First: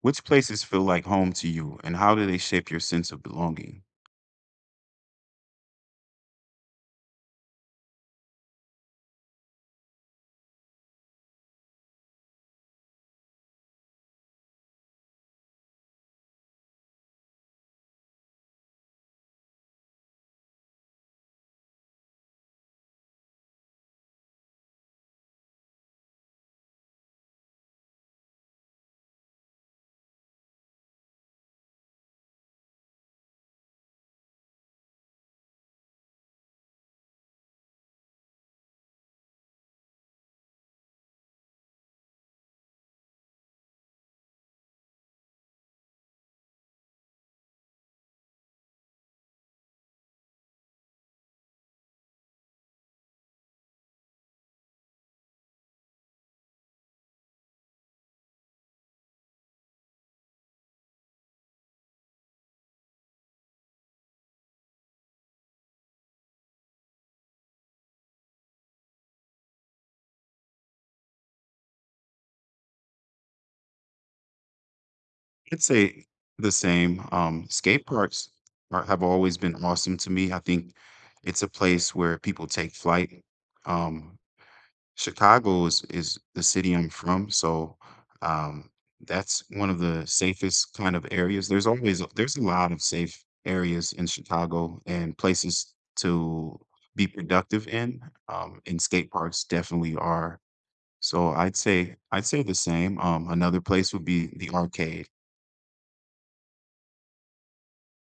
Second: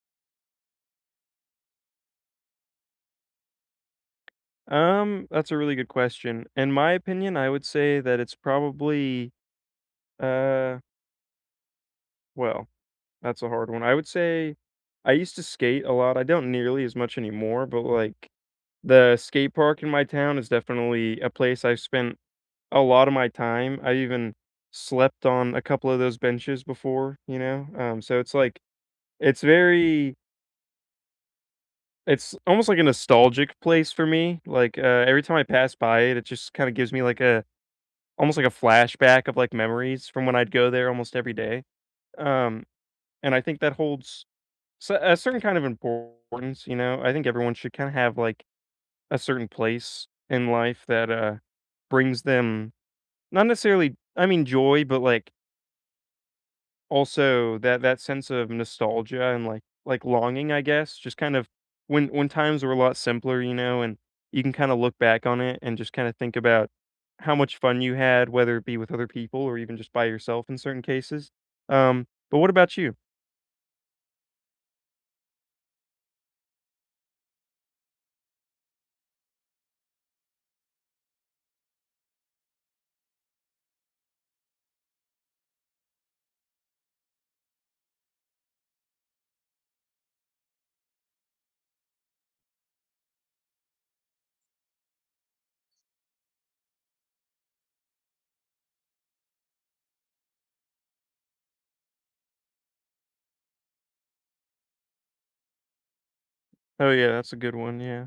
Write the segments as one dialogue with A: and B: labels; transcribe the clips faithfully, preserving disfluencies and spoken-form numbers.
A: Which places feel like home to you, and how do they shape your sense of belonging?
B: Um, that's a really good question. In my opinion, I would say that it's probably uh well, that's a hard one. I would say I used to skate a lot. I don't nearly as much anymore, but like the skate park in my town is definitely a place I've spent a lot of my time. I even slept on a couple of those benches before, you know? Um, so it's like it's very it's almost like a nostalgic place for me. Like uh every time I pass by it, it just kind of gives me like a almost like a flashback of, like, memories from when I'd go there almost every day, um, and I think that holds s a certain kind of importance, you know? I think everyone should kinda have, like, a certain place in life that, uh, brings them not necessarily, I mean, joy, but, like, also, that that sense of nostalgia and, like like, longing, I guess, just kind of when when times were a lot simpler, you know, and you can kinda look back on it and just kinda think about how much fun you had, whether it be with other people or even just by yourself in certain cases. Um, but what about you?
A: I'd say the same. Um, skate parks are, have always been awesome to me. I think it's a place where people take flight. Um, Chicago is is the city I'm from, so um, that's one of the safest kind of areas. There's always there's a lot of safe areas in Chicago and places to be productive in. Um, and skate parks definitely are. So I'd say I'd say the same. Um, another place would be the arcade.
B: Oh, yeah, that's a good one, yeah.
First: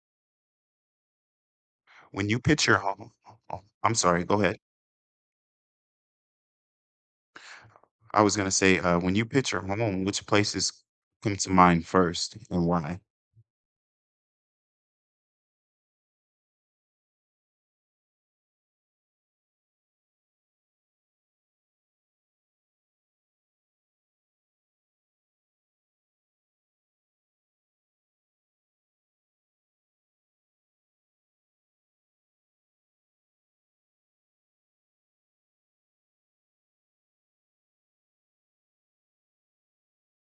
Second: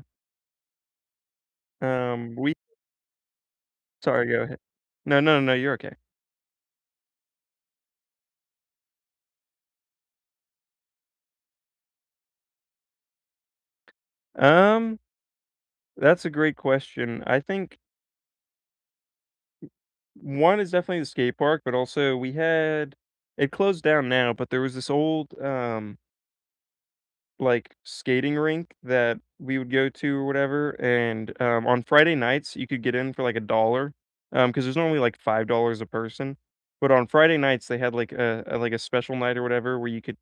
A: When
B: Um,
A: you
B: we
A: picture home, oh, I'm sorry,
B: sorry,
A: go
B: go ahead.
A: ahead.
B: No, no, no, you're okay.
A: I was gonna say, uh, when you picture home, which places come to mind first and why?
B: Um, that's a great question. I think one is definitely the skate park, but also we had it closed down now, but there was this old, um like, skating rink that we would go to or whatever, and, um, on Friday nights, you could get in for, like, a dollar, because there's normally, like, five dollars a person, but on Friday nights, they had, like, a a like, a special night or whatever where you could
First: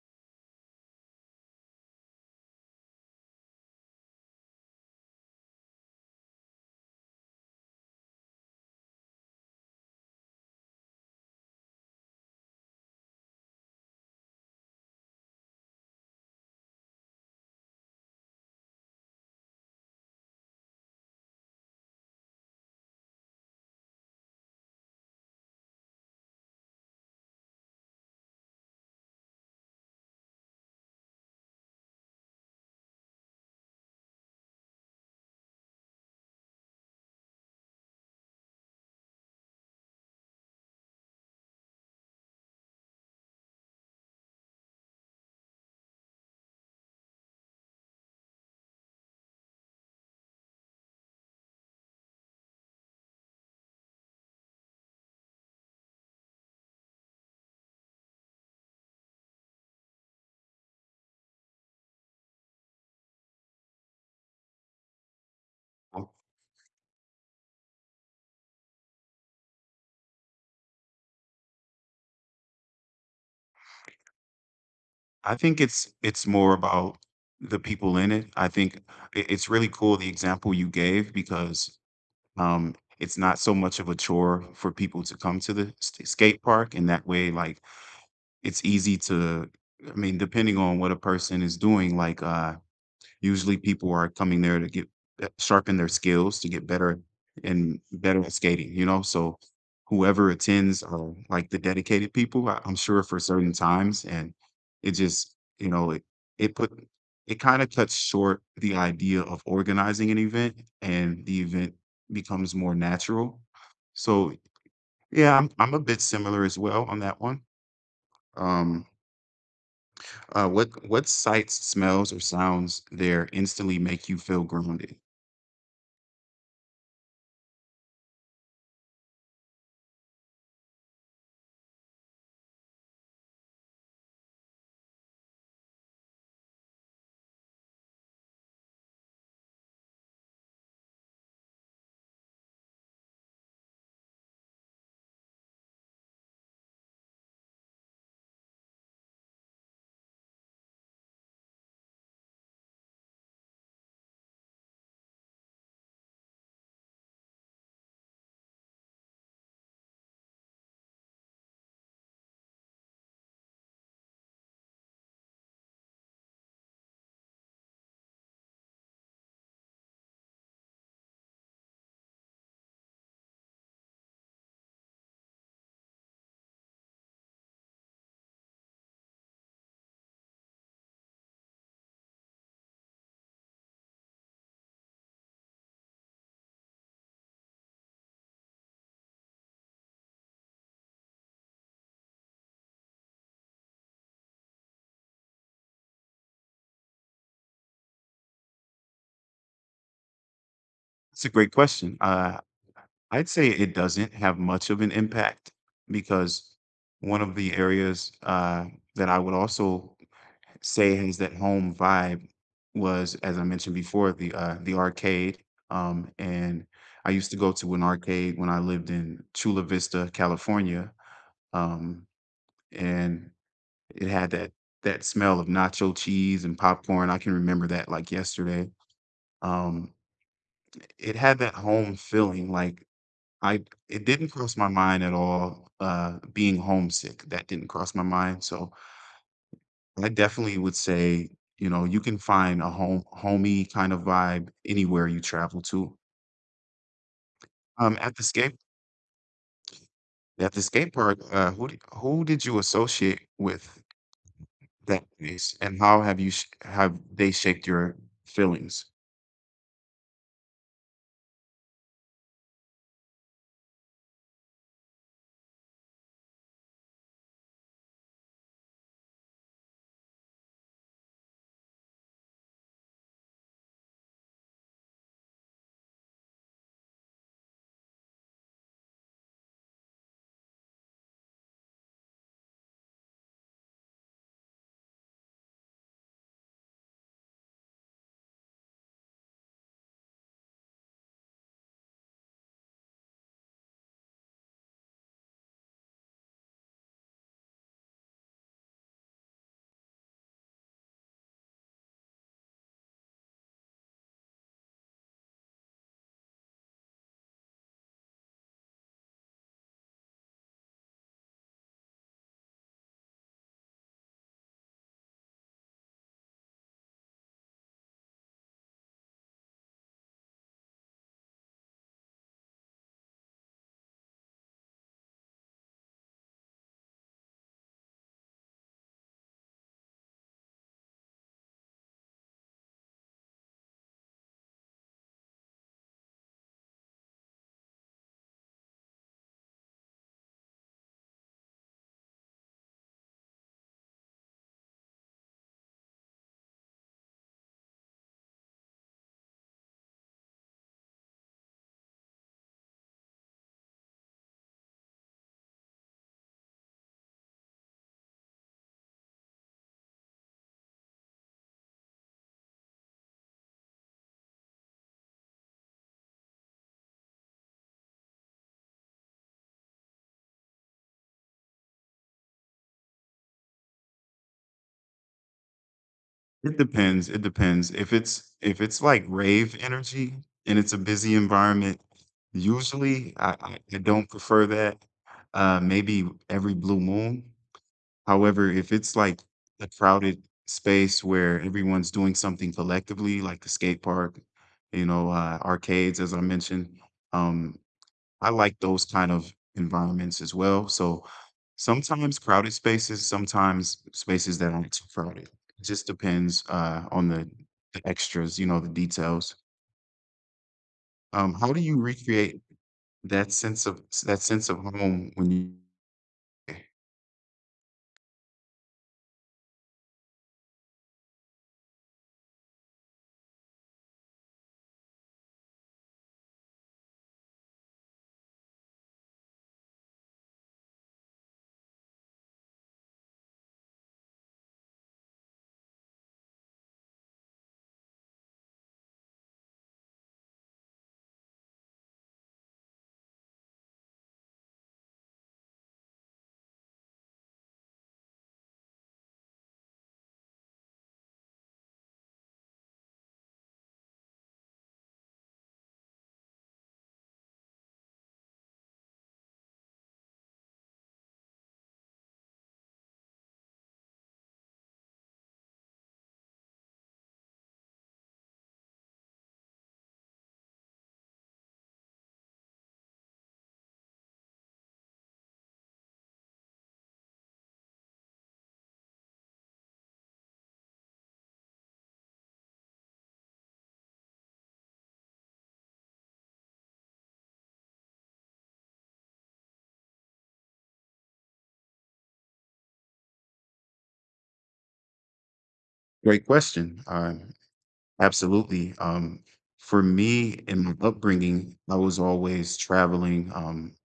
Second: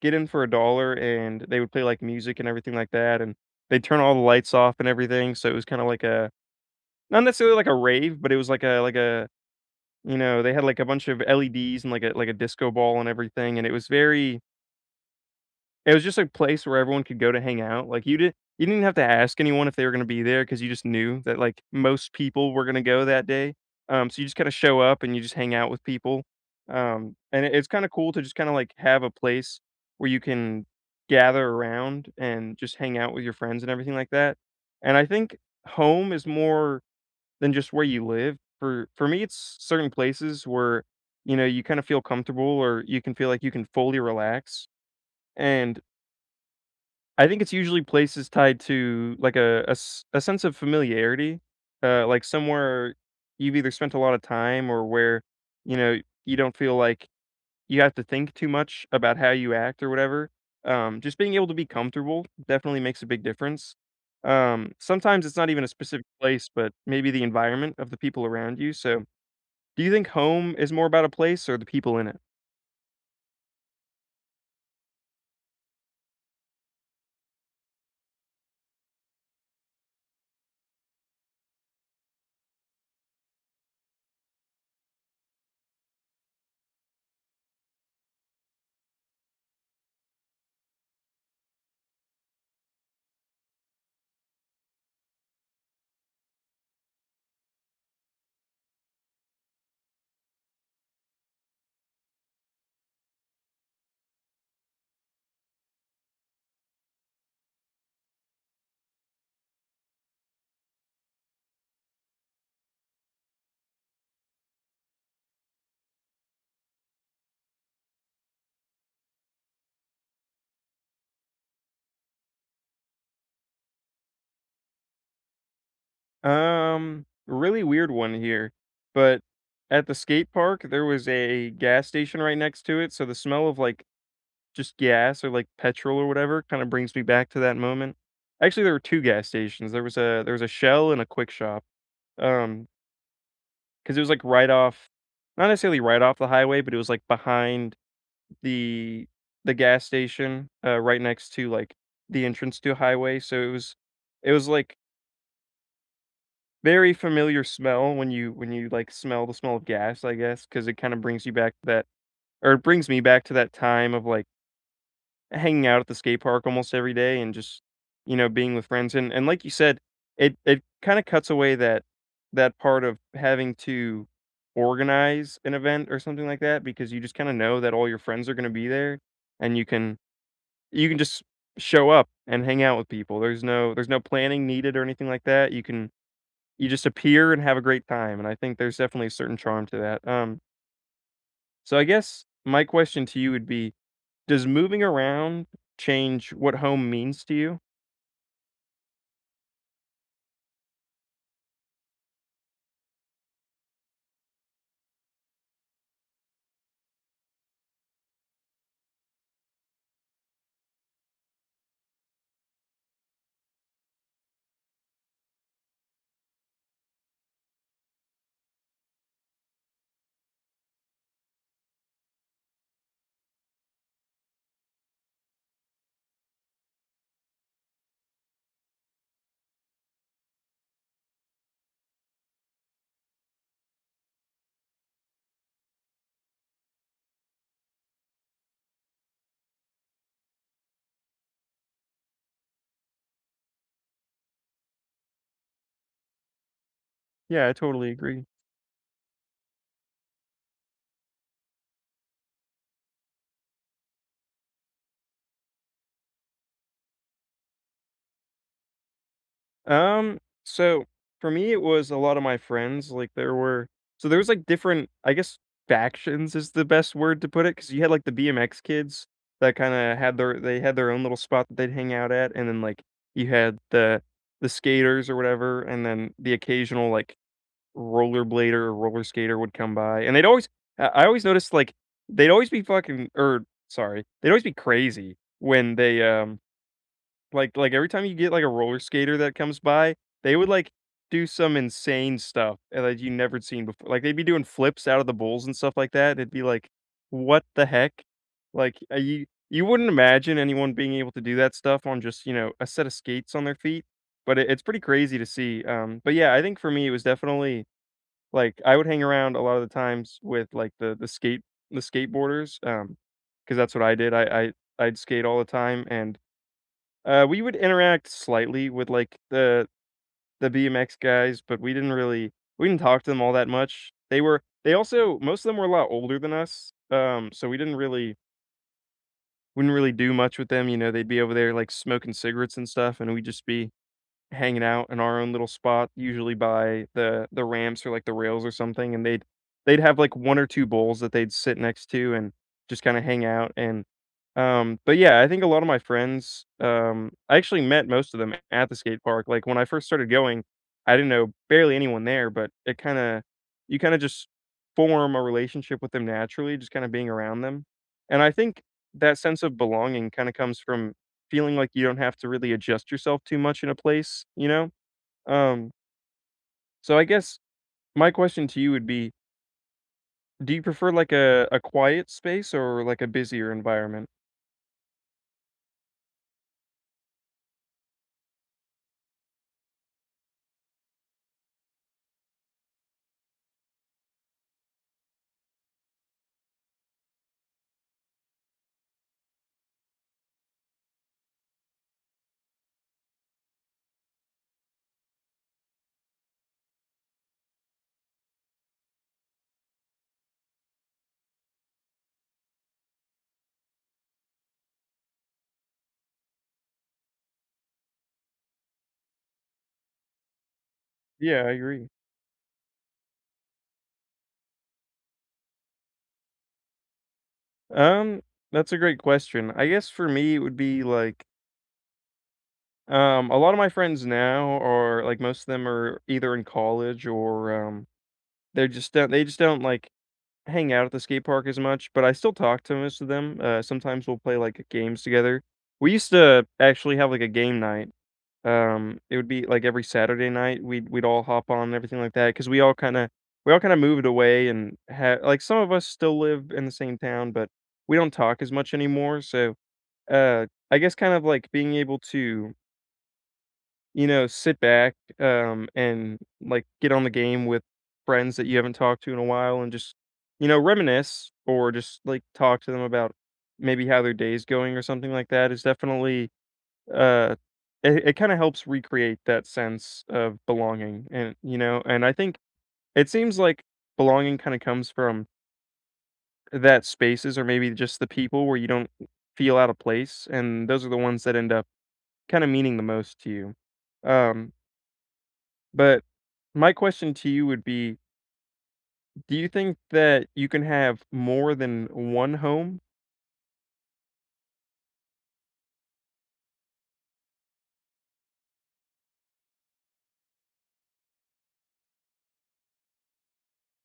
B: get in for a dollar and they would play, like, music and everything like that, and they'd turn all the lights off and everything, so it was kinda like a not necessarily like a rave, but it was like a like a you know, they had, like, a bunch of L E Ds and, like, a like, a disco ball and everything, and it was very it was just a place where everyone could go to hang out, like, you didn't you didn't have to ask anyone if they were gonna be there because you just knew that, like, most people were gonna go that day, um, so you just kinda show up and you just hang out with people, um, and it it's kinda cool to just kinda, like, have a place where you can gather around and just hang out with your friends and everything like that, and I think home is more than just where you live. For for me, it's certain places where, you know, you kinda feel comfortable or you can feel like you can fully relax, and I think it's usually places tied to, like, a a s a sense of familiarity, uh, like, somewhere you've either spent a lot of time or where, you know, you don't feel like you have to think too much about how you act or whatever. Um, just being able to be comfortable definitely makes a big difference. Um, sometimes it's not even a specific
A: Well,
B: place, but maybe the environment of the people around you, so do you think home is more about a place or the people in it?
A: I think it's it's more about the people in it. I think i- it's really cool the example you gave because um, it's not so much of a chore for people to come to the s- skate park, and that way, like, it's easy to. I mean, depending on what a person is doing, like, uh, usually people are coming there to get uh, sharpen their skills to get better and better at skating, you know? So whoever attends are like the dedicated people, I- I'm sure for certain times. And it just, you know, it, it put, it kind of cuts short the idea of organizing an event, and the event becomes more natural. So yeah, I'm, I'm a bit similar as well on that one. Um, uh, what what sights, smells, or sounds there instantly make you feel grounded?
B: Um, really weird one here, but at the skate park, there was a gas station right next to it, so the smell of, like, just gas or, like, petrol or whatever kinda brings me back to that moment. Actually, there were two gas stations. There was a there was a Shell and a Quick Shop. Um, because it was, like, right off not necessarily right off the highway, but it was, like, behind the the gas station, uh, right next to, like, the entrance to a highway, so it was it was, like, very familiar smell when you when you, like, smell the smell of gas, I guess, because it kinda brings you back to that or it brings me back to that time of, like, hanging out at the skate park almost every day and just, you know, being with friends, and and like you said, it it kinda cuts away that that part of having to organize an event or something like that because you just kinda know that all your friends are gonna be there, and you can you can just show up and hang out with people. There's no there's no planning needed or anything like that. You can you just appear and have a great time, and I think there's definitely a certain charm to that, um, so I guess my question to you would be, does moving around change what home means to you?
A: That's a great question. Uh, I'd say it doesn't have much of an impact because one of the areas uh, that I would also say has that home vibe was, as I mentioned before, the uh, the arcade. Um, and I used to go to an arcade when I lived in Chula Vista, California, um, and it had that that smell of nacho cheese and popcorn. I can remember that like yesterday. Um, it had that home feeling, like I it didn't cross my mind at all, uh, being homesick, that didn't cross my mind, so I definitely would say, you know, you can find a home homey kind of vibe anywhere you travel to.
B: Yeah, I totally
A: Um, at the
B: agree.
A: skate at the skate park, uh, who did who did you associate with that place, and how have you sh have they shaped your feelings?
B: Um, so for me, it was a lot of my friends, like, there were so there was, like, different, I guess, factions is the best word to put it because you had, like, the B M X kids that kinda had their they had their own little spot that they'd hang out at, and then, like, you had the the skaters or whatever, and then the occasional, like, rollerblader or roller skater would come by, and they'd always I I always noticed, like, they'd always be fucking, or sorry, they'd always be crazy when they, um like like, every time you get, like, a roller skater that comes by, they would, like, do some insane stuff and that you never seen before. Like, they'd be doing flips out of the bulls and stuff like that, it'd be like, "What the heck?" Like, uh, you you wouldn't imagine anyone being able to do that stuff on just, you know, a set of skates on their feet, but it it's pretty crazy to see, um, but yeah, I think for me, it was definitely like, I would hang around a lot of the times with, like, the the skate the skateboarders, um, because that's what I did. I I I'd skate all the time, and, uh, we would interact slightly with, like, the the B M X guys, but we didn't really we didn't talk to them all that much. They were they also most of them were a lot older than us, um, so we didn't really wouldn't really do much with them, you know, they'd be over there, like, smoking cigarettes and stuff, and we'd just be hanging out in our own little spot, usually by the the ramps or, like, the rails or something, and they'd they'd have, like, one or two bowls that they'd sit next to and just kinda hang out, and, um but, yeah, I think a lot of my friends, um, I actually met most of them at the skate park, like, when I first started going, I didn't know barely anyone there, but it kinda you kinda just form a relationship with them naturally, just kinda being around them, and I think that sense of belonging kinda comes from feeling like you don't have to really adjust yourself too much in a place, you know? Um, so I guess my question to you would be, do you prefer like a, a quiet space or like a busier environment?
A: It depends, it depends. If it's if it's like rave energy and it's a busy environment, usually I I I don't prefer that. Uh, maybe every blue moon. However, if it's like a crowded space where everyone's doing something collectively, like the skate park, you know, uh, arcades, as I mentioned, um, I like those kind of environments as well. So sometimes crowded spaces, sometimes spaces that aren't too crowded. It just depends uh, on the, the extras, you know, the details. Um,
B: Yeah, I
A: how do you
B: agree.
A: recreate that sense of that sense of home when you?
B: Um, that's a great question. I guess for me it would be like um a lot of my friends now are like most of them are either in college or um they're just don't they just don't like hang out at the skate park as much, but I still talk to most of them. Uh, sometimes we'll play like games together. We used to actually have like a game night. Um, it would be, like, every Saturday night, we'd we'd all hop on and everything like that because we all kinda we all kinda moved away and ha like, some of us still live in the same town, but we don't talk as much anymore, so, uh, I guess kind of, like, being able to, you know, sit back, um, and, like, get on the game with friends that you haven't talked to in a while and just, you know, reminisce or just, like, talk to them about maybe how their day's going or something like that is definitely, uh, it it kinda helps recreate that sense of belonging, and, you know, and I think it seems like belonging kinda comes from that spaces or maybe just the people where you don't feel out of place, and those are the ones that end up kinda meaning the most to you. Um, but my question to you would be, do you think that you can have more than one home?
A: Great question. Um, absolutely. Um, for me, in my upbringing, I was always traveling. Um,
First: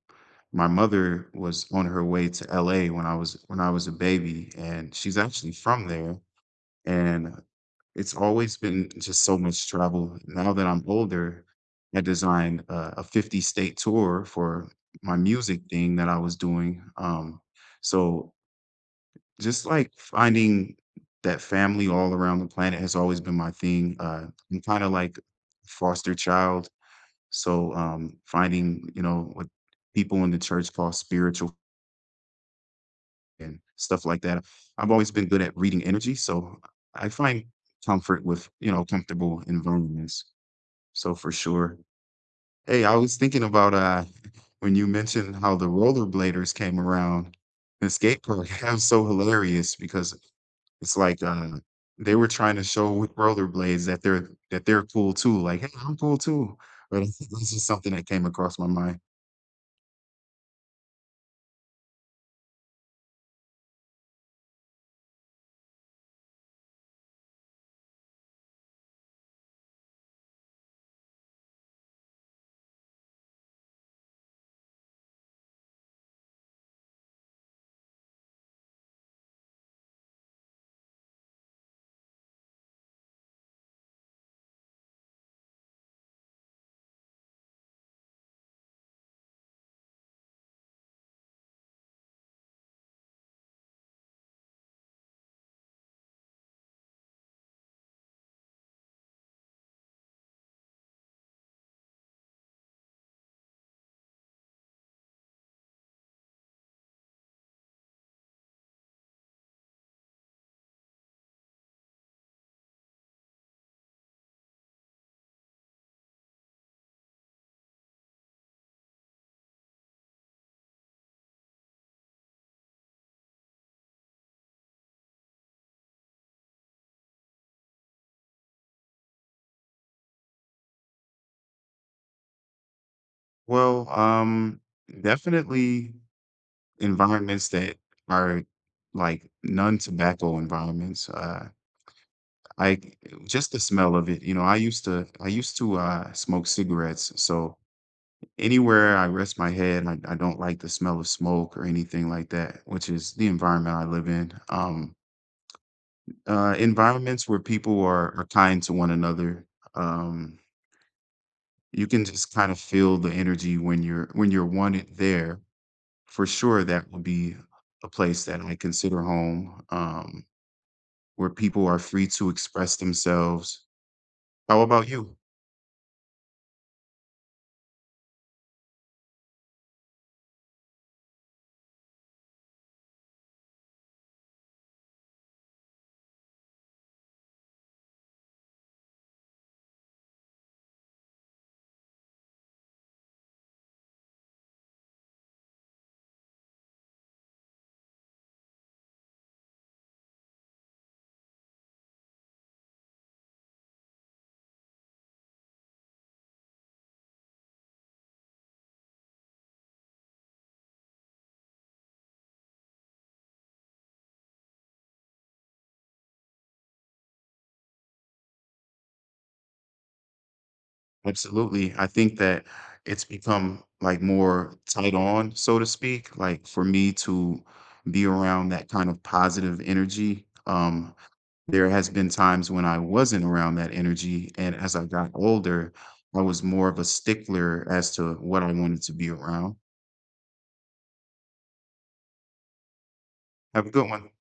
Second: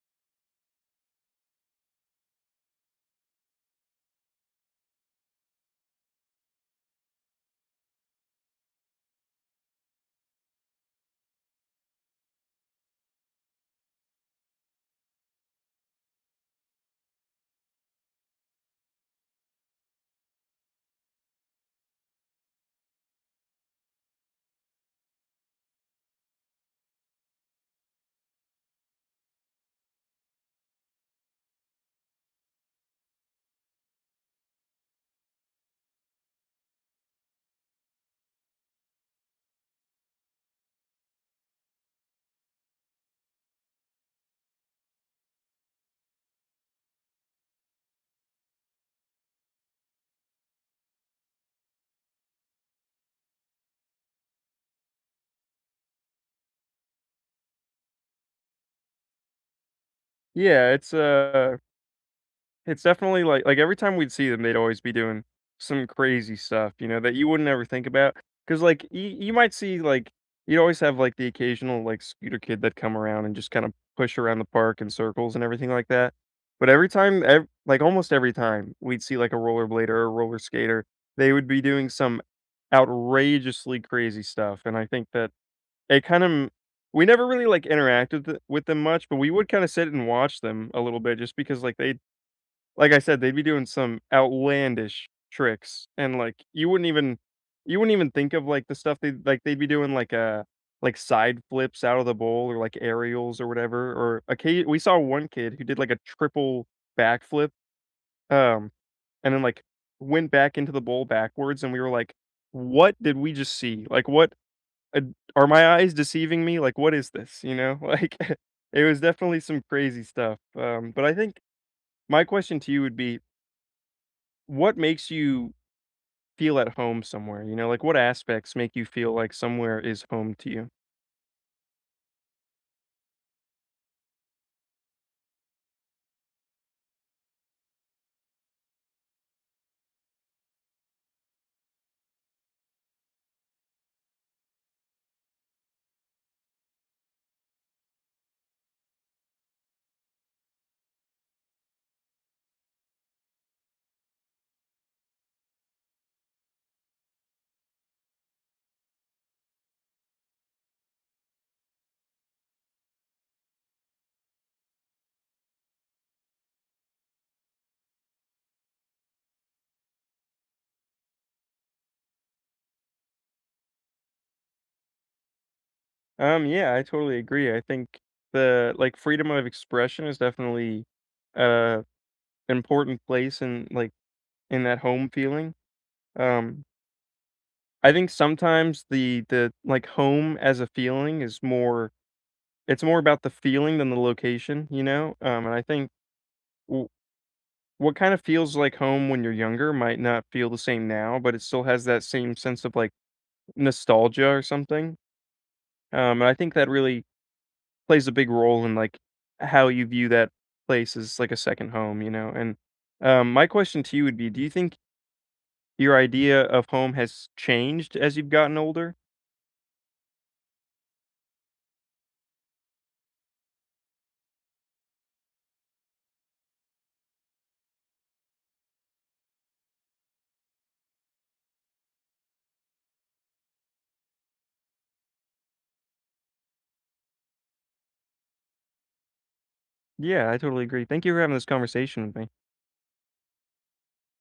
A: my mother was on her way to L A when I was when I was a baby, and she's actually from there. And it's always been just so much travel. Now that I'm older, I designed a, a fifty state tour for my music thing that I was doing. Um, so just like finding that family all around the planet has always been my thing. Uh, I'm kind of like foster child. So um, finding, you know, what people in the church call spiritual and stuff like that. I've always been good at reading energy, so I find comfort with, you know, comfortable environments. So for sure. Hey, I was thinking about uh when you mentioned how the rollerbladers came around the skate park. That was so hilarious because it's like uh they were trying to show with rollerblades that they're that they're cool too. Like, hey, I'm cool too. But this is something that came across my mind.
B: Yeah, it's, uh it's definitely like like, every time we'd see them, they'd always be doing some crazy stuff, you know, that you wouldn't ever think about. Because like, you you might see, like, you'd always have, like, the occasional, like, scooter kid that come around and just kinda push around the park in circles and everything like that, but every time ev like, almost every time we'd see, like, a rollerblader or a roller skater, they would be doing some outrageously crazy stuff, and I think that it kind of we never really, like, interacted th with them much, but we would kinda sit and watch them a little bit just because, like, they like I said, they'd be doing some outlandish tricks, and, like, you wouldn't even you wouldn't even think of, like, the stuff they like, they'd be doing, like, uh, like, side flips out of the bowl or, like, aerials or whatever, or a kid we saw one kid who did, like, a triple backflip, um, and then, like, went back into the bowl backwards, and we were like, "What did we just see? Like, what, uh, are my eyes deceiving me? Like, what is this?" You know? Like, it was definitely some crazy stuff, um, but I think my question to you would be, what makes you feel at home somewhere? You know, like what aspects make you feel like somewhere is home to you?
A: Well, um, definitely environments that are like non-tobacco environments. Uh, I just the smell of it. You know, I used to I used to uh, smoke cigarettes, so anywhere I rest my head, I, I don't like the smell of smoke or anything like that, which is the environment I live in. Um, uh, environments where people are are kind to one another. Um, you can just kind of feel the energy when you're when you're wanted there. For sure, that would be a place that I consider home. Um, where people are free to express themselves. How about you?
B: Um, yeah, I totally agree. I think the like freedom of expression is definitely, uh important place in like in that home feeling. Um, I think sometimes the the like home as a feeling is more it's more about the feeling than the location, you know? Um, and I think w- what kind of feels like home when you're younger might not feel the same now, but it still has that same sense of like nostalgia or something, um, and I think that really plays a big role in, like, how you view that place as, like, a second home, you know, and, um, my question to you would be, do you think your idea of home has changed as you've gotten older?
A: Absolutely. I think that it's become like more tight on, so to speak. Like for me to be around that kind of positive energy. Um, there has been times when I wasn't around that energy, and as I got older, I was more of a stickler as to what I wanted to be around.
B: Yeah, I totally agree. Thank you for having this conversation with me.
A: Have a good one.